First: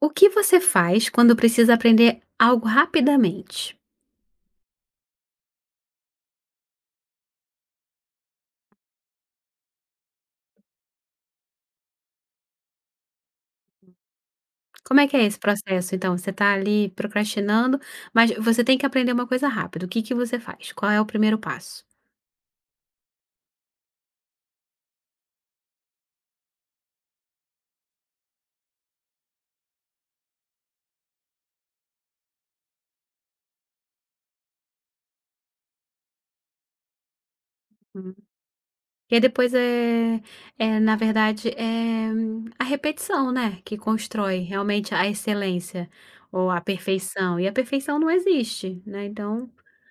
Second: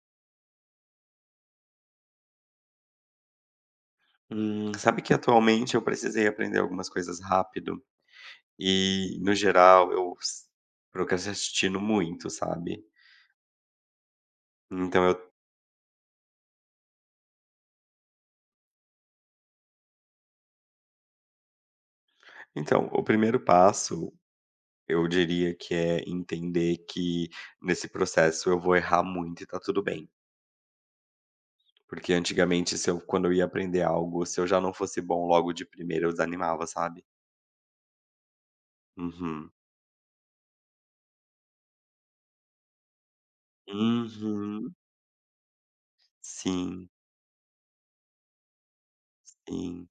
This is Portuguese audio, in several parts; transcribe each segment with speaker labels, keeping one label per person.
Speaker 1: O que você faz quando precisa aprender algo rapidamente?
Speaker 2: Sabe que atualmente eu precisei aprender algumas coisas rápido e, no geral, procrastino muito, sabe?
Speaker 1: Como
Speaker 2: Então,
Speaker 1: é que
Speaker 2: eu,
Speaker 1: é esse processo? Então, você está ali procrastinando, mas você tem que aprender uma coisa rápido. O que que você faz? Qual é o primeiro passo?
Speaker 2: então, o primeiro passo, eu diria que é entender que nesse processo eu vou errar muito e tá tudo bem. Porque antigamente, se eu, quando eu ia aprender algo, se eu já não fosse bom logo de primeira, eu desanimava, sabe?
Speaker 1: Hum. E aí
Speaker 2: Uhum.
Speaker 1: depois na verdade, a repetição, né, que constrói
Speaker 2: Uhum.
Speaker 1: realmente a excelência ou a
Speaker 2: Sim,
Speaker 1: perfeição. E a perfeição não existe, né? Então
Speaker 2: sim.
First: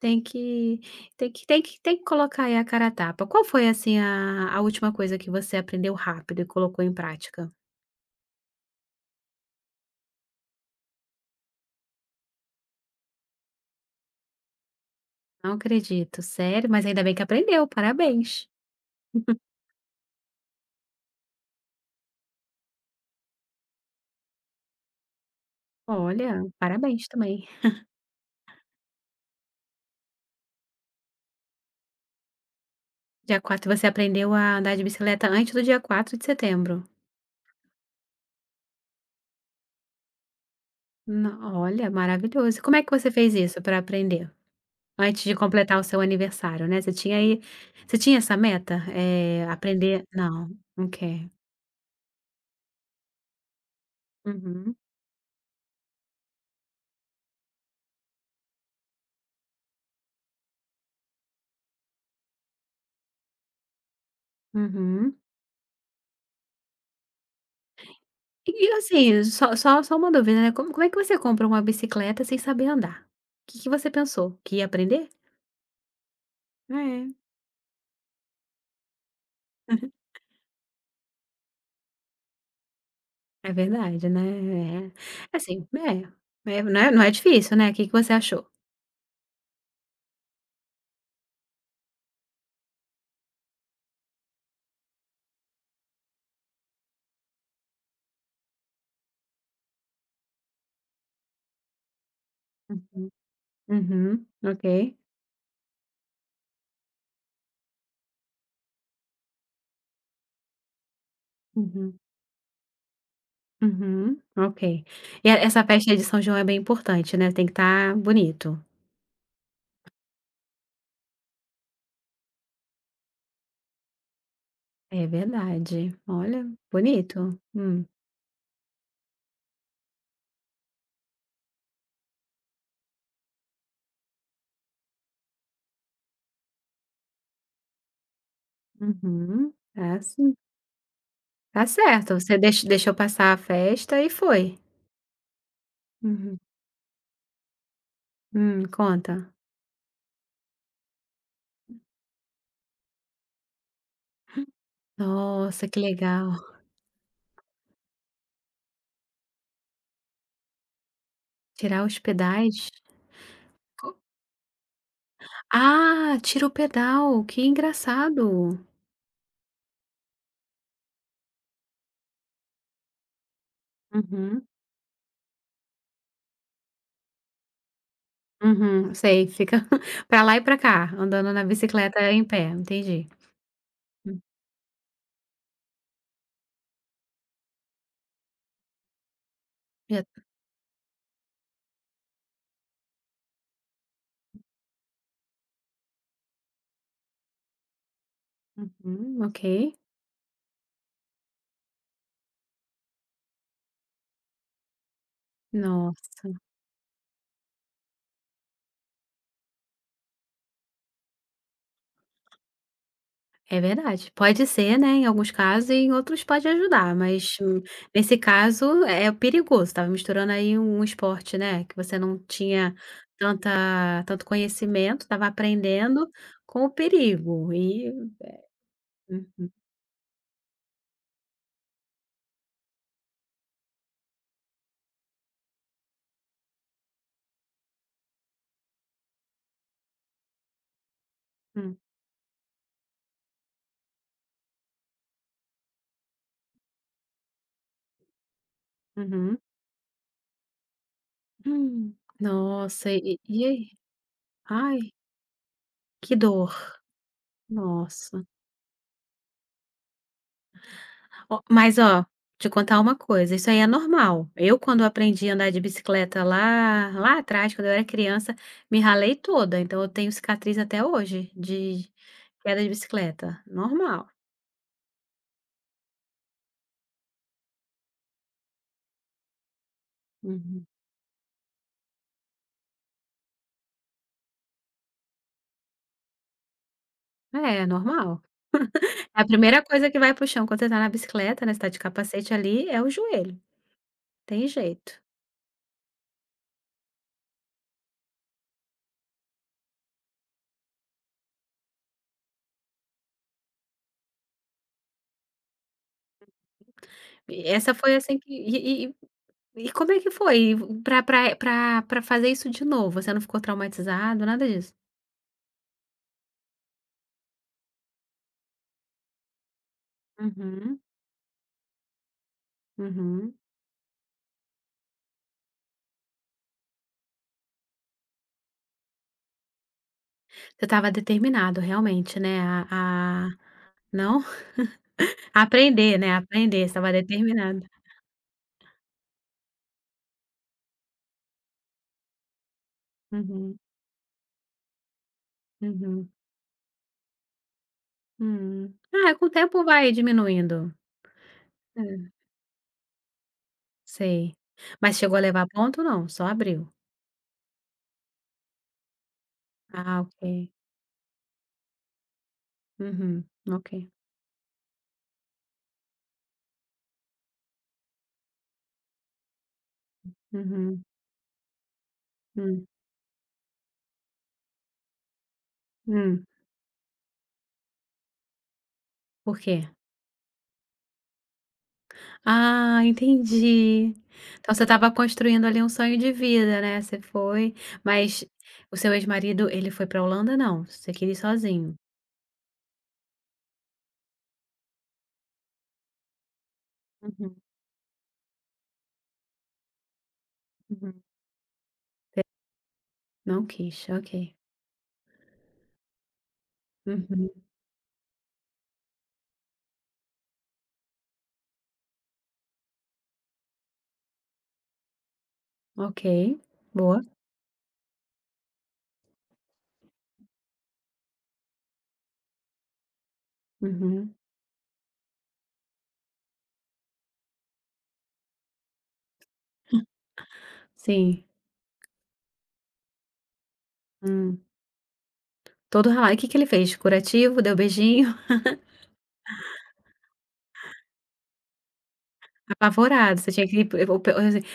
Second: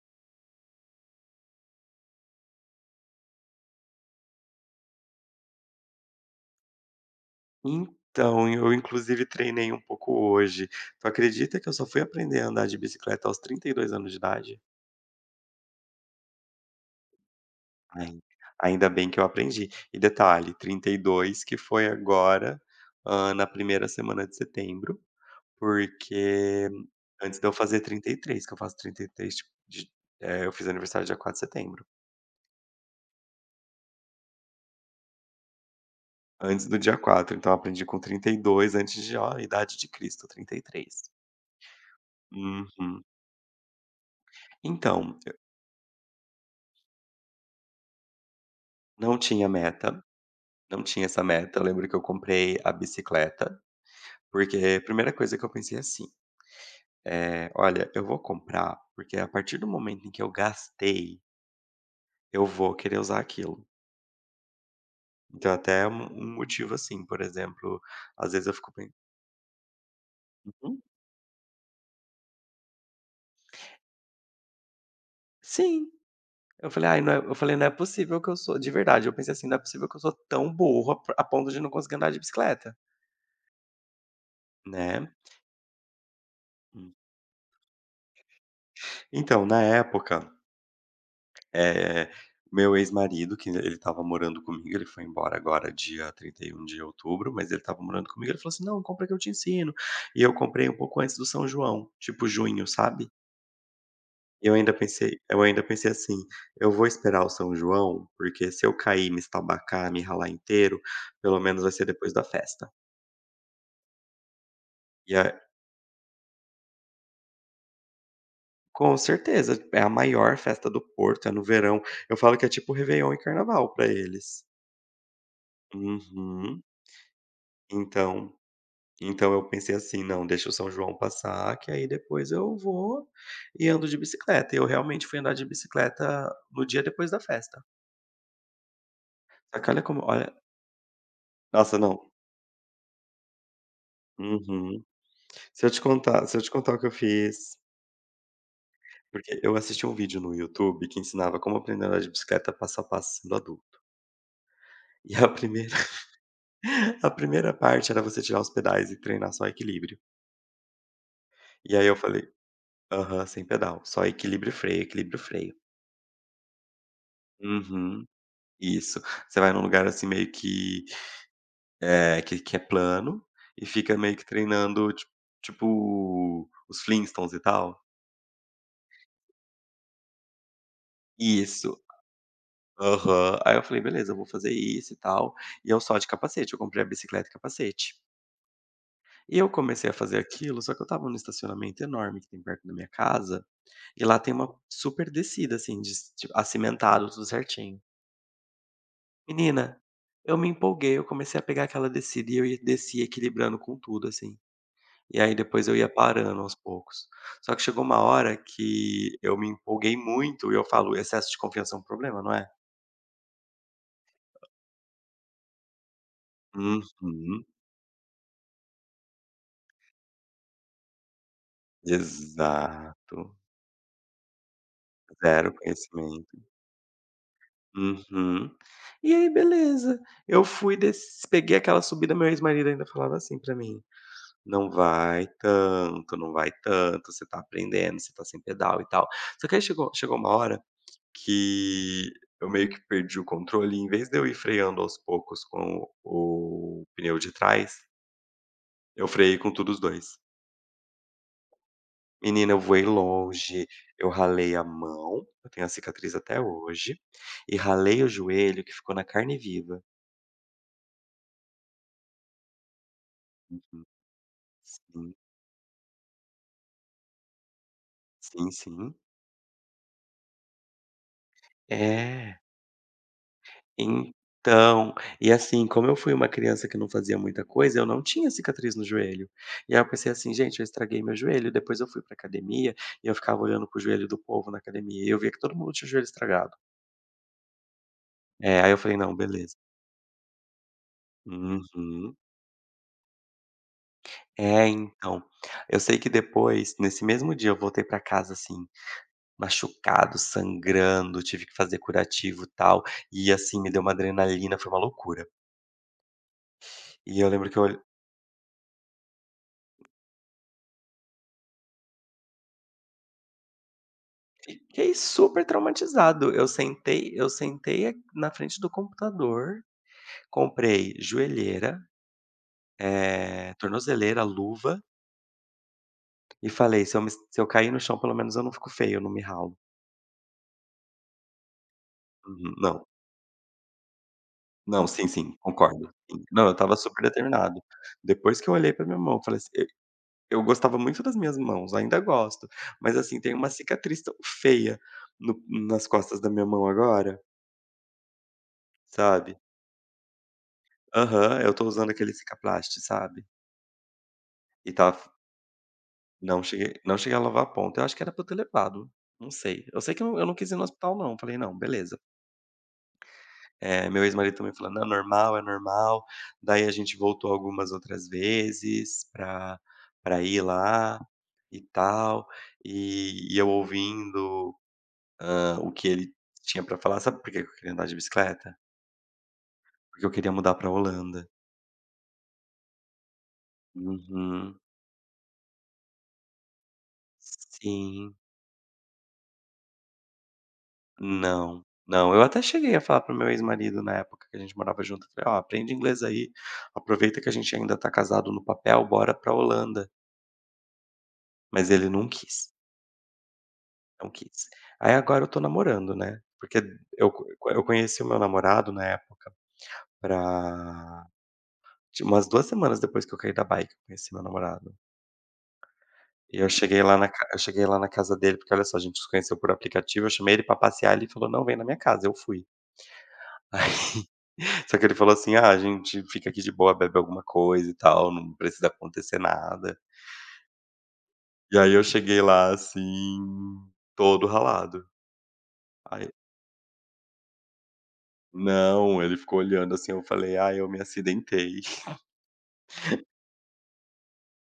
Speaker 1: tem que tem que colocar aí a cara a tapa. Qual foi assim a última coisa que você aprendeu rápido e colocou em prática?
Speaker 2: Então, eu inclusive treinei um pouco hoje. Tu acredita que eu só fui aprender a andar de bicicleta aos 32 anos de idade?
Speaker 1: Não acredito, sério? Mas ainda bem que aprendeu,
Speaker 2: Ai.
Speaker 1: parabéns.
Speaker 2: Ainda bem que eu aprendi. E detalhe, 32 que foi agora, na primeira semana de setembro,
Speaker 1: Olha,
Speaker 2: porque
Speaker 1: parabéns
Speaker 2: antes
Speaker 1: também.
Speaker 2: de eu fazer 33, que eu faço 33 eu fiz aniversário dia 4 de setembro,
Speaker 1: Dia quatro você aprendeu a andar de bicicleta antes do dia 4 de
Speaker 2: antes do
Speaker 1: setembro.
Speaker 2: dia 4, então eu aprendi com 32, antes de ó, idade de Cristo, 33.
Speaker 1: No olha, maravilhoso. E como é que
Speaker 2: Uhum.
Speaker 1: você fez isso para aprender?
Speaker 2: Então,
Speaker 1: Antes de
Speaker 2: eu
Speaker 1: completar o seu aniversário, né, você tinha essa meta?
Speaker 2: não tinha meta.
Speaker 1: Aprender não,
Speaker 2: Não
Speaker 1: não
Speaker 2: tinha essa
Speaker 1: quer.
Speaker 2: meta, eu lembro que eu comprei a bicicleta, porque
Speaker 1: Uhum,
Speaker 2: a primeira coisa que eu pensei é assim, é "Olha, eu vou comprar, porque a partir do momento em que eu gastei, eu vou querer usar aquilo".
Speaker 1: uhum.
Speaker 2: Então até um motivo, assim, por exemplo, às vezes eu
Speaker 1: E,
Speaker 2: fico. Pen
Speaker 1: assim, só uma dúvida, né, como
Speaker 2: Uhum.
Speaker 1: é que você compra uma bicicleta sem saber andar? O que que você pensou? Que ia aprender?
Speaker 2: Sim, eu falei: "Ai,
Speaker 1: É.
Speaker 2: não é", eu falei: "Não é possível que eu sou", de verdade, eu pensei assim: "Não é possível que eu sou tão burro a ponto de não conseguir andar de bicicleta",
Speaker 1: É verdade, né, é.
Speaker 2: né.
Speaker 1: Assim, é, é, né, não é difícil, né. O que que você achou?
Speaker 2: Então, na época, Eh, meu ex-marido, que ele estava morando comigo, ele foi embora agora dia 31 de outubro, mas ele estava morando comigo, ele falou assim: "Não, compra que eu te ensino". E eu comprei um pouco antes do São João, tipo junho,
Speaker 1: Uhum,
Speaker 2: sabe.
Speaker 1: uhum,
Speaker 2: Eu ainda
Speaker 1: ok.
Speaker 2: pensei eu ainda pensei assim: "Eu vou esperar o São João, porque se eu cair, me estabacar, me ralar inteiro, pelo menos vai ser
Speaker 1: Uhum,
Speaker 2: depois da festa".
Speaker 1: uhum, ok.
Speaker 2: E é
Speaker 1: E a essa festa de São João é bem importante, né, tem que estar bonito.
Speaker 2: com certeza, é a maior festa do Porto, é no verão. Eu falo que é tipo Réveillon e Carnaval pra eles.
Speaker 1: É verdade. Olha,
Speaker 2: Uhum.
Speaker 1: bonito.
Speaker 2: Então Então eu pensei assim: "Não, deixa o São João passar, que aí depois eu vou e ando de bicicleta". E eu realmente fui andar de bicicleta no dia depois da festa.
Speaker 1: Uhum.
Speaker 2: Só que olha,
Speaker 1: Ah,
Speaker 2: como olha,
Speaker 1: sim. Tá
Speaker 2: nossa, não.
Speaker 1: certo, você deixou passar a festa e foi.
Speaker 2: Uhum. Se eu te contar se
Speaker 1: Uhum.
Speaker 2: eu te contar o que eu fiz,
Speaker 1: Conta.
Speaker 2: porque eu assisti um vídeo no YouTube que ensinava como aprender a andar de bicicleta passo a passo sendo adulto. E a
Speaker 1: Nossa,
Speaker 2: primeira,
Speaker 1: que legal.
Speaker 2: a primeira parte era você tirar os pedais e treinar só equilíbrio. E
Speaker 1: Tirar
Speaker 2: aí eu
Speaker 1: os
Speaker 2: falei
Speaker 1: pedais?
Speaker 2: aham, sem pedal, só equilíbrio e freio, equilíbrio e freio.
Speaker 1: Ah, tira o pedal, que
Speaker 2: Uhum,
Speaker 1: engraçado.
Speaker 2: isso. Você vai num lugar, assim, meio que é, que é plano e fica meio que
Speaker 1: Uhum,
Speaker 2: treinando ti tipo os Flintstones e tal.
Speaker 1: uhum, sei, fica pra lá e pra cá, andando na
Speaker 2: Isso.
Speaker 1: bicicleta em pé, entendi.
Speaker 2: Aham. Aí eu falei: "Beleza, eu
Speaker 1: Hum,
Speaker 2: vou fazer isso e tal". E eu só de capacete, eu comprei a bicicleta e capacete. E eu comecei a
Speaker 1: e
Speaker 2: fazer aquilo, só que eu estava num estacionamento enorme que tem perto da minha casa, e lá tem uma super descida, assim, de tipo acimentado, tudo certinho.
Speaker 1: uhum, ok.
Speaker 2: Menina, eu me empolguei, eu comecei a pegar aquela descida e eu ia descia equilibrando com tudo, assim. E aí depois eu ia
Speaker 1: Nossa,
Speaker 2: parando aos poucos. Só que chegou uma hora que eu me empolguei muito e eu falo: "Excesso de confiança é um problema, não é?"
Speaker 1: é verdade. Pode ser, né, em alguns casos e em outros pode ajudar, mas,
Speaker 2: Uhum.
Speaker 1: nesse caso é perigoso, estava misturando aí um esporte, né, que você não tinha
Speaker 2: Exato.
Speaker 1: tanta tanto conhecimento, estava
Speaker 2: Zero
Speaker 1: aprendendo,
Speaker 2: conhecimento.
Speaker 1: com o perigo e
Speaker 2: Uhum. E aí
Speaker 1: hum,
Speaker 2: beleza, eu fui desci peguei aquela subida, meu ex-marido ainda falava assim pra mim: "Não vai tanto, não vai tanto, você tá aprendendo, você tá sem pedal e tal". Só que aí chegou uma hora
Speaker 1: hum,
Speaker 2: que eu meio que perdi o controle, em vez de eu ir freando aos poucos com o pneu de trás, eu
Speaker 1: uhum.
Speaker 2: freiei com todos os 2. Menina, eu voei
Speaker 1: Nossa, e
Speaker 2: longe,
Speaker 1: aí?
Speaker 2: eu ralei a
Speaker 1: Ai,
Speaker 2: mão, eu tenho a
Speaker 1: que
Speaker 2: cicatriz até
Speaker 1: dor,
Speaker 2: hoje, e ralei o
Speaker 1: nossa.
Speaker 2: joelho que ficou na carne viva.
Speaker 1: Ó, mas ó, te contar uma coisa, isso aí é
Speaker 2: Uhum.
Speaker 1: normal. Eu quando
Speaker 2: Sim,
Speaker 1: aprendi a andar de bicicleta lá atrás, quando eu era criança,
Speaker 2: sim,
Speaker 1: me
Speaker 2: sim.
Speaker 1: ralei toda, então eu tenho cicatriz até hoje de
Speaker 2: É.
Speaker 1: queda de bicicleta, normal.
Speaker 2: Então, e assim, como eu fui uma criança que não fazia muita coisa, eu não tinha cicatriz no joelho. E aí eu pensei assim: "Gente, eu
Speaker 1: Uhum.
Speaker 2: estraguei meu joelho". Depois eu fui pra academia e eu ficava olhando para o joelho do povo na academia e eu via que todo mundo tinha o joelho estragado.
Speaker 1: É, normal.
Speaker 2: É, aí eu falei: "Não,
Speaker 1: A
Speaker 2: beleza".
Speaker 1: primeira coisa que vai para chão quando você está na bicicleta, né, você está de
Speaker 2: Uhum.
Speaker 1: capacete ali, é o joelho, tem
Speaker 2: É,
Speaker 1: jeito.
Speaker 2: então. Eu sei que depois, nesse mesmo dia, eu voltei pra casa, assim, machucado, sangrando, tive que fazer curativo, e tal, e assim, me deu uma adrenalina, foi uma loucura. E eu
Speaker 1: E
Speaker 2: lembro que eu
Speaker 1: essa foi assim que E como é que foi pra fazer isso de novo? Você não ficou traumatizado, nada disso?
Speaker 2: fiquei super traumatizado. Eu sentei a na frente do computador,
Speaker 1: Uhum,
Speaker 2: comprei joelheira,
Speaker 1: uhum.
Speaker 2: tornozeleira, luva, e falei: Se eu cair no chão, pelo menos eu não fico feio, eu não me ralo".
Speaker 1: Você estava determinado realmente, né,
Speaker 2: Uhum. Não,
Speaker 1: a não?
Speaker 2: não, sim, sim,
Speaker 1: A
Speaker 2: concordo,
Speaker 1: aprender, né, A
Speaker 2: sim. Não, eu
Speaker 1: aprender, você
Speaker 2: tava
Speaker 1: estava
Speaker 2: super
Speaker 1: determinado.
Speaker 2: determinado. Depois que eu olhei pra minha mão, eu falei assim, e eu gostava muito das minhas mãos, ainda gosto, mas, assim, tem uma
Speaker 1: Uhum,
Speaker 2: cicatriz tão feia no nas
Speaker 1: uhum.
Speaker 2: costas da minha mão agora,
Speaker 1: Hum. Ah, com o
Speaker 2: sabe.
Speaker 1: tempo vai diminuindo.
Speaker 2: Aham, eu tô usando
Speaker 1: É,
Speaker 2: aquele Cicaplast, sabe.
Speaker 1: sei.
Speaker 2: E tá.
Speaker 1: Mas chegou a levar ponto não, só
Speaker 2: Não
Speaker 1: abriu?
Speaker 2: cheguei não cheguei a lavar a ponta. Eu acho que era pra eu ter levado, não sei. Eu sei
Speaker 1: Ah,
Speaker 2: que eu não
Speaker 1: ok.
Speaker 2: quis ir no hospital não, falei: "Não, beleza".
Speaker 1: Uhum, ok.
Speaker 2: Meu ex-marido também falando: "Não, é normal, é normal". Daí a gente voltou algumas outras vezes pra ir
Speaker 1: Uhum.
Speaker 2: lá e tal,
Speaker 1: Hum,
Speaker 2: e eu ouvindo, o que ele
Speaker 1: hum.
Speaker 2: tinha pra falar. Sabe por que que eu queria andar de bicicleta?
Speaker 1: Por quê?
Speaker 2: Porque eu queria mudar pra Holanda.
Speaker 1: Ah, entendi. Então
Speaker 2: Uhum.
Speaker 1: você estava construindo ali um sonho de vida, né, você foi
Speaker 2: Sim.
Speaker 1: mas o seu ex-marido, ele foi pra Holanda não? Você queria ir
Speaker 2: Não,
Speaker 1: sozinho?
Speaker 2: não. Eu até cheguei a falar para o meu ex-marido na época que a gente morava junto, falei: "Ó, aprende inglês aí, aproveita que a
Speaker 1: Uhum,
Speaker 2: gente ainda tá casado no papel, bora pra Holanda".
Speaker 1: uhum.
Speaker 2: Mas ele não quis,
Speaker 1: Não quis,
Speaker 2: não
Speaker 1: ok.
Speaker 2: quis. Aí agora eu tô namorando, né, porque eu
Speaker 1: Uhum,
Speaker 2: co eu conheci o meu namorado na época, pra de umas 2 semanas depois que eu caí da bike, eu conheci meu namorado.
Speaker 1: ok,
Speaker 2: E
Speaker 1: boa.
Speaker 2: eu cheguei lá na casa dele, porque olha só, a gente se conheceu por aplicativo, eu chamei ele pra passear, ele falou: "Não, vem na minha casa", eu fui.
Speaker 1: Uhum,
Speaker 2: Só que ele falou assim: "Ah, a gente fica aqui de boa, bebe alguma coisa e tal, não precisa acontecer nada".
Speaker 1: sim.
Speaker 2: E aí eu cheguei lá, assim, todo
Speaker 1: Hum.
Speaker 2: ralado.
Speaker 1: Todo
Speaker 2: Aí
Speaker 1: ralado. E o que que ele fez? Curativo? Deu beijinho?
Speaker 2: não, ele ficou olhando, assim, eu falei: "ah, eu me acidentei".
Speaker 1: Apavorado, você tinha que ir pro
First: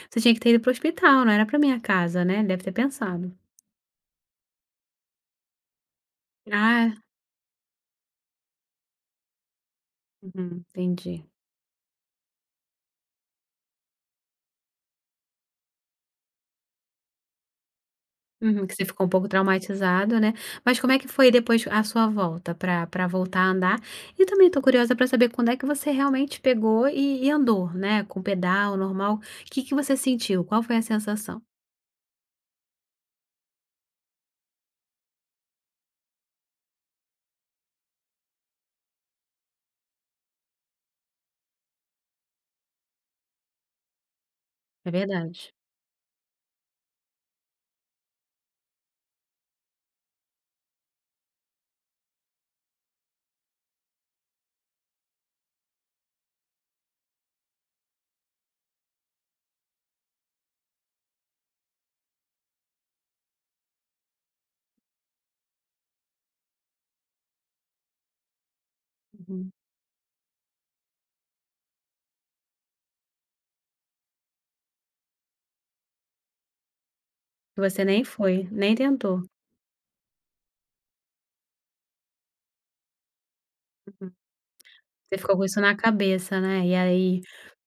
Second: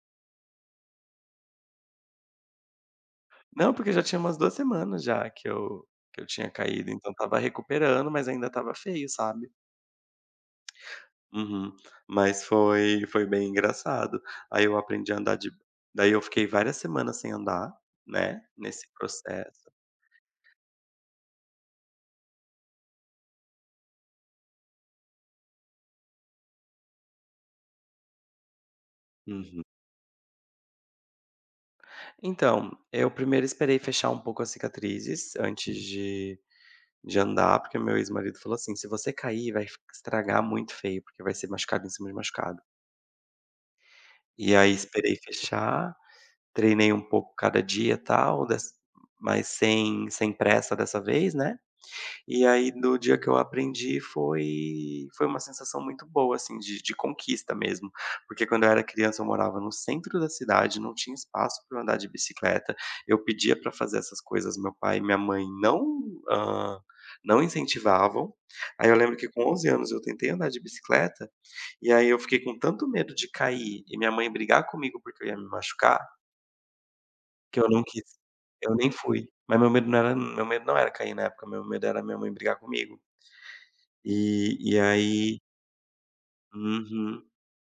Speaker 1: você tinha que ter ido pro hospital, não era pra minha casa, né, ele deve ter pensado.
Speaker 2: Não, porque já tinha umas 2 semanas já que eu tinha caído,
Speaker 1: Ah,
Speaker 2: então estava recuperando, mas ainda estava feio, sabe.
Speaker 1: uhum, entendi.
Speaker 2: Uhum. Mas foi bem engraçado. Aí eu aprendi a andar. De Daí eu fiquei várias semanas sem andar, né,
Speaker 1: Uhum, que você
Speaker 2: nesse
Speaker 1: ficou um pouco
Speaker 2: processo.
Speaker 1: traumatizado, né. Mas como é que foi depois a sua volta para voltar a andar? E também tô curiosa para saber quando é que você realmente pegou e andou, né, com pedal normal. O que
Speaker 2: Uhum.
Speaker 1: que você sentiu? Qual foi a sensação?
Speaker 2: Então, eu primeiro esperei fechar um pouco as cicatrizes antes de andar, porque meu ex-marido falou assim: "Se você cair, vai f estragar muito feio, porque vai ser machucado em cima de machucado". E aí
Speaker 1: É
Speaker 2: esperei
Speaker 1: verdade.
Speaker 2: fechar, treinei um pouco cada dia, tal, des mas sem pressa dessa vez, né. E aí no dia que eu aprendi foi uma sensação muito boa, assim, de conquista mesmo, porque quando eu era criança eu morava no centro da cidade, não tinha espaço para andar de bicicleta, eu pedia para fazer essas coisas, meu pai e minha mãe não, hã, não incentivavam. Aí eu lembro que
Speaker 1: Uhum.
Speaker 2: com 11 anos eu tentei andar de bicicleta, e aí eu fiquei com tanto medo de cair e minha mãe brigar comigo porque eu ia me machucar, que eu não
Speaker 1: Você nem
Speaker 2: quis.
Speaker 1: foi, nem
Speaker 2: Eu nem
Speaker 1: tentou.
Speaker 2: fui. Mas meu medo não era cair na época, meu medo era minha mãe brigar comigo.
Speaker 1: Uhum.
Speaker 2: E
Speaker 1: Você ficou
Speaker 2: aí
Speaker 1: com isso na cabeça, né, e aí.
Speaker 2: uhum,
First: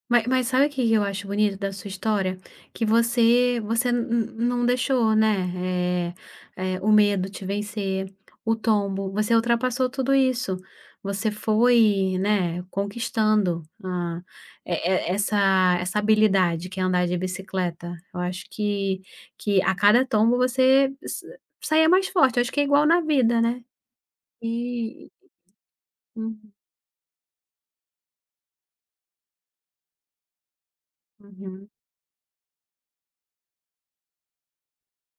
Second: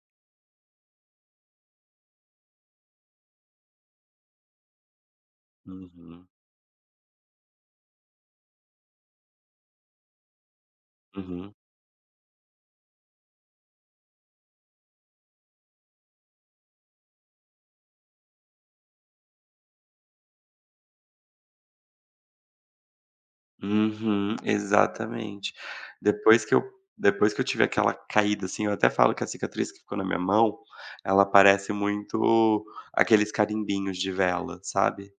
Speaker 1: Ma Mas sabe o que que eu acho bonito da sua história? Que você você n n não deixou, né,
Speaker 2: uhum,
Speaker 1: o medo te vencer, o tombo, você ultrapassou tudo isso. Você
Speaker 2: uhum,
Speaker 1: foi, né, conquistando, e essa essa habilidade que é andar de bicicleta. Eu acho que a cada tombo você sa saía mais forte. Eu acho que é igual na vida, né.
Speaker 2: uhum,
Speaker 1: E
Speaker 2: exatamente. Depois que eu depois que eu tive aquela caída, assim, eu até falo que a cicatriz que ficou na minha mão, ela
Speaker 1: uhum,
Speaker 2: parece muito aqueles carimbinhos de vela, sabe.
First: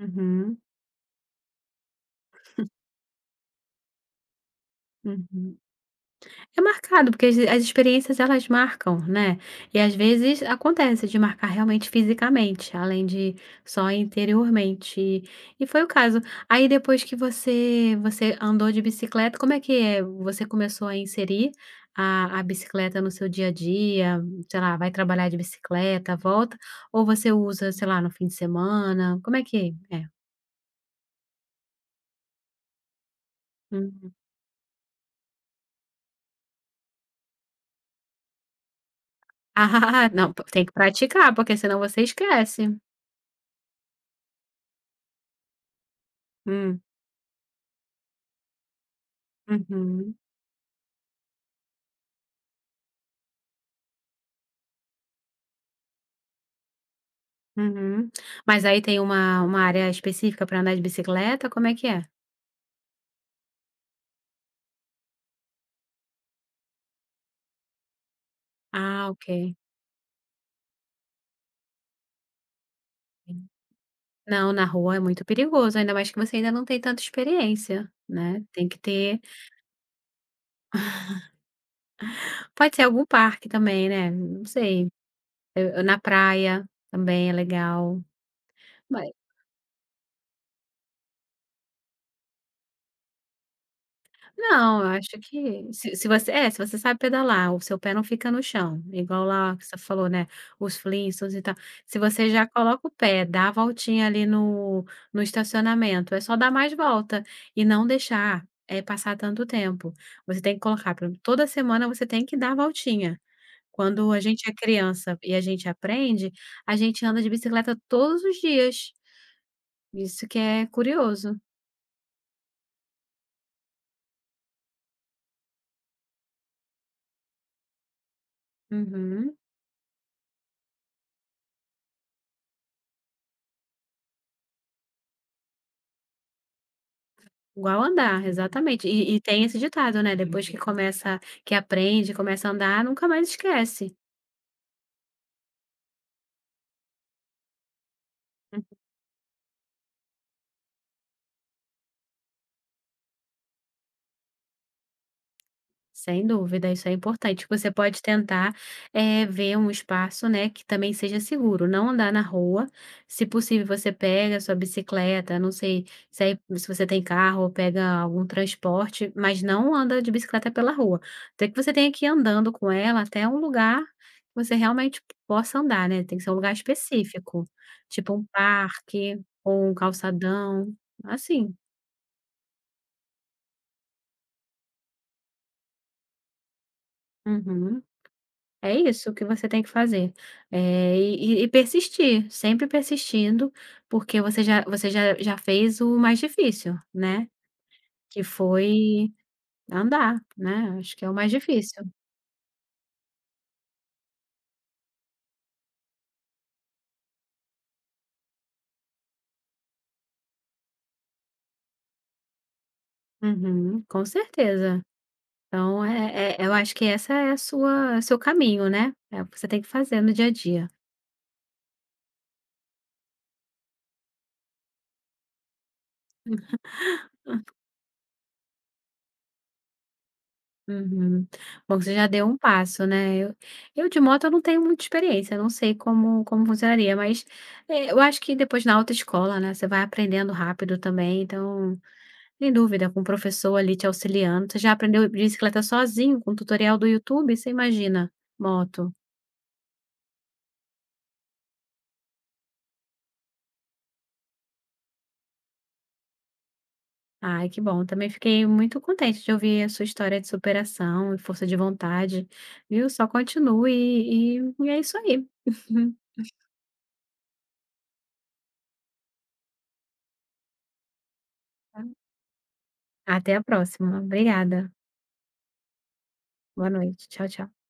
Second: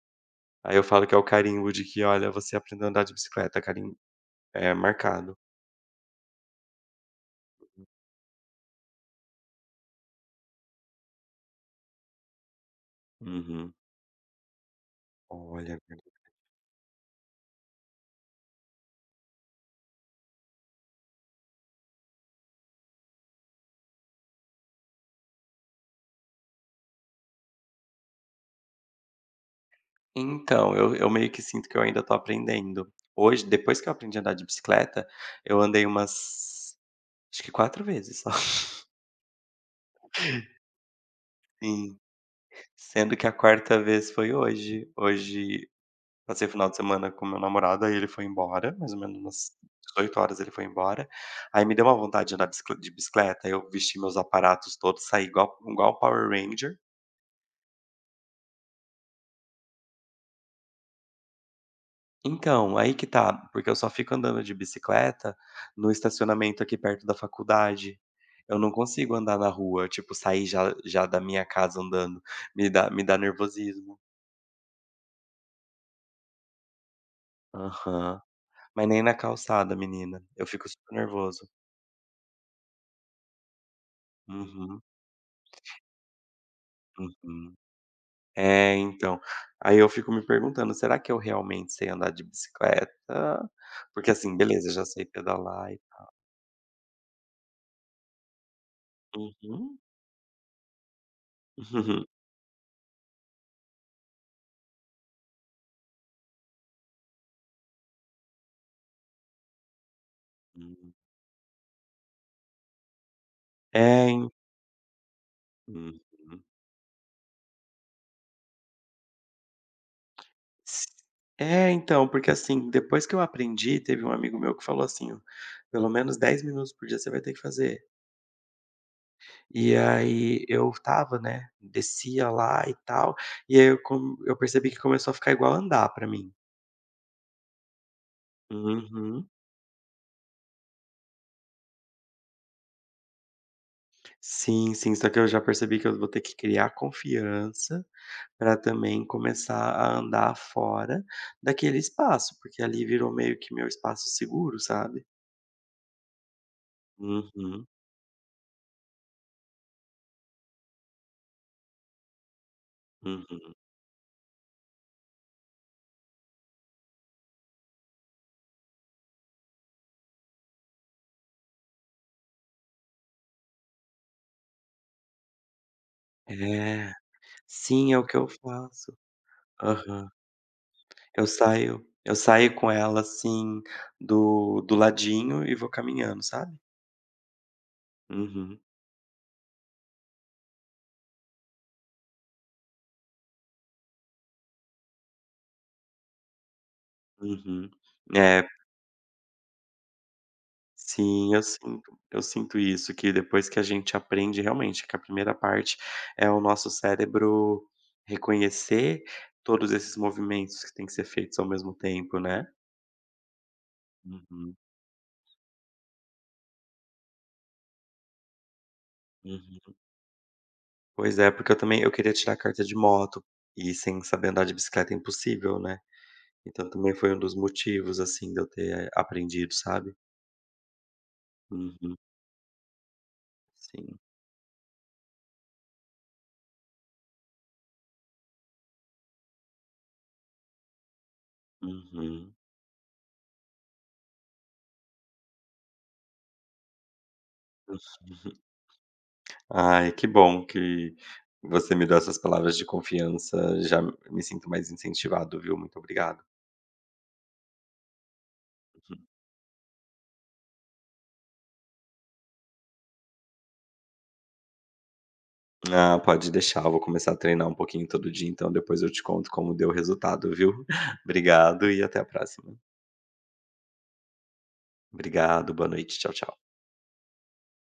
Speaker 1: uhum,
Speaker 2: Aí eu falo que é o carimbo de que: "Olha, você aprendeu a andar de bicicleta, carim é marcado".
Speaker 1: uhum. É marcado, porque as as experiências elas marcam, né. E às vezes acontece de marcar realmente fisicamente, além de
Speaker 2: Uhum.
Speaker 1: só interiormente. E
Speaker 2: Olha,
Speaker 1: foi o caso. Aí depois que você andou de bicicleta, como é que é? Você começou a inserir a bicicleta no seu dia a dia, sei lá, vai trabalhar de bicicleta, volta, ou você usa, sei lá, no fim de semana? Como é que é?
Speaker 2: então, eu meio que sinto que eu ainda tô aprendendo. Hoje, depois que eu
Speaker 1: Uhum.
Speaker 2: aprendi a andar de bicicleta, eu andei umas, acho que 4 vezes só.
Speaker 1: Ah, não, tem que praticar, porque senão
Speaker 2: Sim.
Speaker 1: você esquece.
Speaker 2: Sendo que a quarta vez foi hoje. Hoje passei o final de
Speaker 1: Hum,
Speaker 2: semana com meu namorado, aí ele foi embora, mais ou menos umas
Speaker 1: uhum.
Speaker 2: 18 horas ele foi embora. Aí me deu uma vontade de andar bicicle de bicicleta, eu vesti meus aparatos todos, saí igual Power Ranger.
Speaker 1: Uhum. Mas aí tem uma área específica para andar de bicicleta, como é que é?
Speaker 2: Então, aí que tá, porque eu só fico andando de bicicleta no estacionamento aqui perto da faculdade. Eu não
Speaker 1: Ah,
Speaker 2: consigo andar na
Speaker 1: ok.
Speaker 2: rua, tipo, sair já já da minha casa andando, me dá nervosismo.
Speaker 1: Não, na rua é muito perigoso, ainda mais que você ainda não tem tanta experiência,
Speaker 2: Aham.
Speaker 1: né, tem que
Speaker 2: Mas nem na
Speaker 1: ter.
Speaker 2: calçada, menina, eu fico super nervoso.
Speaker 1: Pode ser algum parque também, né, não
Speaker 2: Uhum,
Speaker 1: sei, na praia também é
Speaker 2: uhum.
Speaker 1: legal.
Speaker 2: É, então. Aí eu fico me perguntando: "Será que eu realmente sei andar de bicicleta?" Porque, assim, beleza,
Speaker 1: Não,
Speaker 2: já
Speaker 1: eu
Speaker 2: sei
Speaker 1: acho que
Speaker 2: pedalar e
Speaker 1: se você é, se você sabe pedalar, o seu pé não fica no chão, igual lá que você
Speaker 2: uhum.
Speaker 1: falou, né, os Flintstones e tal. Se você já coloca o pé, dá a voltinha ali no estacionamento, é só dar mais volta e não deixar, passar tanto tempo. Você tem que
Speaker 2: Hum.
Speaker 1: colocar por exemplo, toda semana você tem que dar a voltinha.
Speaker 2: É,
Speaker 1: Quando a
Speaker 2: en
Speaker 1: gente é criança e a gente
Speaker 2: uhum.
Speaker 1: aprende, a gente anda de bicicleta todos os dias. Isso que é
Speaker 2: S
Speaker 1: curioso.
Speaker 2: É, então, porque, assim, depois que eu aprendi, teve um amigo meu que falou assim: "Ó, pelo menos 10 minutos por dia você vai ter que fazer".
Speaker 1: Uhum.
Speaker 2: E aí eu tava né, descia lá e tal, e aí eu percebi que começou a ficar igual andar pra mim.
Speaker 1: Igual andar, exatamente. E
Speaker 2: Uhum.
Speaker 1: tem esse ditado, né, depois que Uhum. começa, que aprende, começa a andar, nunca mais esquece.
Speaker 2: Sim, sim, só que eu já percebi que eu vou ter que criar confiança para também começar a andar fora daquele espaço, porque ali virou meio que meu espaço seguro, sabe.
Speaker 1: Sem dúvida, isso é importante.
Speaker 2: Uhum,
Speaker 1: Você pode tentar, ver um espaço, né, que também seja seguro, não andar na rua. Se
Speaker 2: uhum.
Speaker 1: possível, você pega a sua bicicleta, não sei se aí se você tem carro ou pega algum transporte, mas não anda de bicicleta pela rua. Até que você tenha que ir andando com ela até um lugar que você realmente possa andar, né, tem que ser um lugar
Speaker 2: É.
Speaker 1: específico,
Speaker 2: Sim, é o
Speaker 1: tipo
Speaker 2: que
Speaker 1: um
Speaker 2: eu faço.
Speaker 1: parque ou um
Speaker 2: Aham.
Speaker 1: calçadão,
Speaker 2: Eu
Speaker 1: assim.
Speaker 2: saio eu saio com ela, assim, do ladinho e vou caminhando, sabe.
Speaker 1: Uhum.
Speaker 2: Uhum.
Speaker 1: É isso que você tem que fazer. E persistir, sempre persistindo, porque você já fez o mais difícil, né,
Speaker 2: Uhum.
Speaker 1: que
Speaker 2: É,
Speaker 1: foi andar, né, acho que é o mais
Speaker 2: sim, eu sinto
Speaker 1: difícil.
Speaker 2: eu sinto isso, que depois que a gente aprende realmente que a primeira parte é o nosso cérebro reconhecer todos esses movimentos que têm que ser feitos ao mesmo tempo, né.
Speaker 1: Uhum, com
Speaker 2: Uhum,
Speaker 1: certeza. Então, eu acho que essa é a sua seu caminho, né, é o que você tem que
Speaker 2: uhum.
Speaker 1: fazer no dia a dia.
Speaker 2: Pois é, porque eu também eu queria tirar a carta de moto, e sem saber andar de bicicleta é impossível, né. Então também foi um dos motivos, assim, de eu ter aprendido, sabe.
Speaker 1: Uhum. Bom, você
Speaker 2: Uhum,
Speaker 1: já deu um passo, né. Eu
Speaker 2: sim.
Speaker 1: de moto eu não tenho muita experiência, eu não sei como funcionaria, mas, eu acho que depois na autoescola, né, você vai aprendendo rápido também, então,
Speaker 2: Uhum.
Speaker 1: sem dúvida, com o professor ali te auxiliando. Você já aprendeu bicicleta sozinho com tutorial do YouTube? Você imagina, moto.
Speaker 2: Ai, que bom que você me deu essas palavras de confiança, já me sinto mais incentivado, viu. Muito obrigado.
Speaker 1: Ai, que bom, também fiquei muito contente de ouvir a sua história de superação e força de vontade, viu. Só continue e é isso aí.
Speaker 2: Ah, pode deixar, eu vou começar a treinar um pouquinho todo dia, então depois eu te conto como deu o resultado, viu. Obrigado e até a próxima.
Speaker 1: Até a próxima. Obrigada.
Speaker 2: Obrigado, boa noite. Tchau, tchau.
Speaker 1: Boa noite. Tchau, tchau.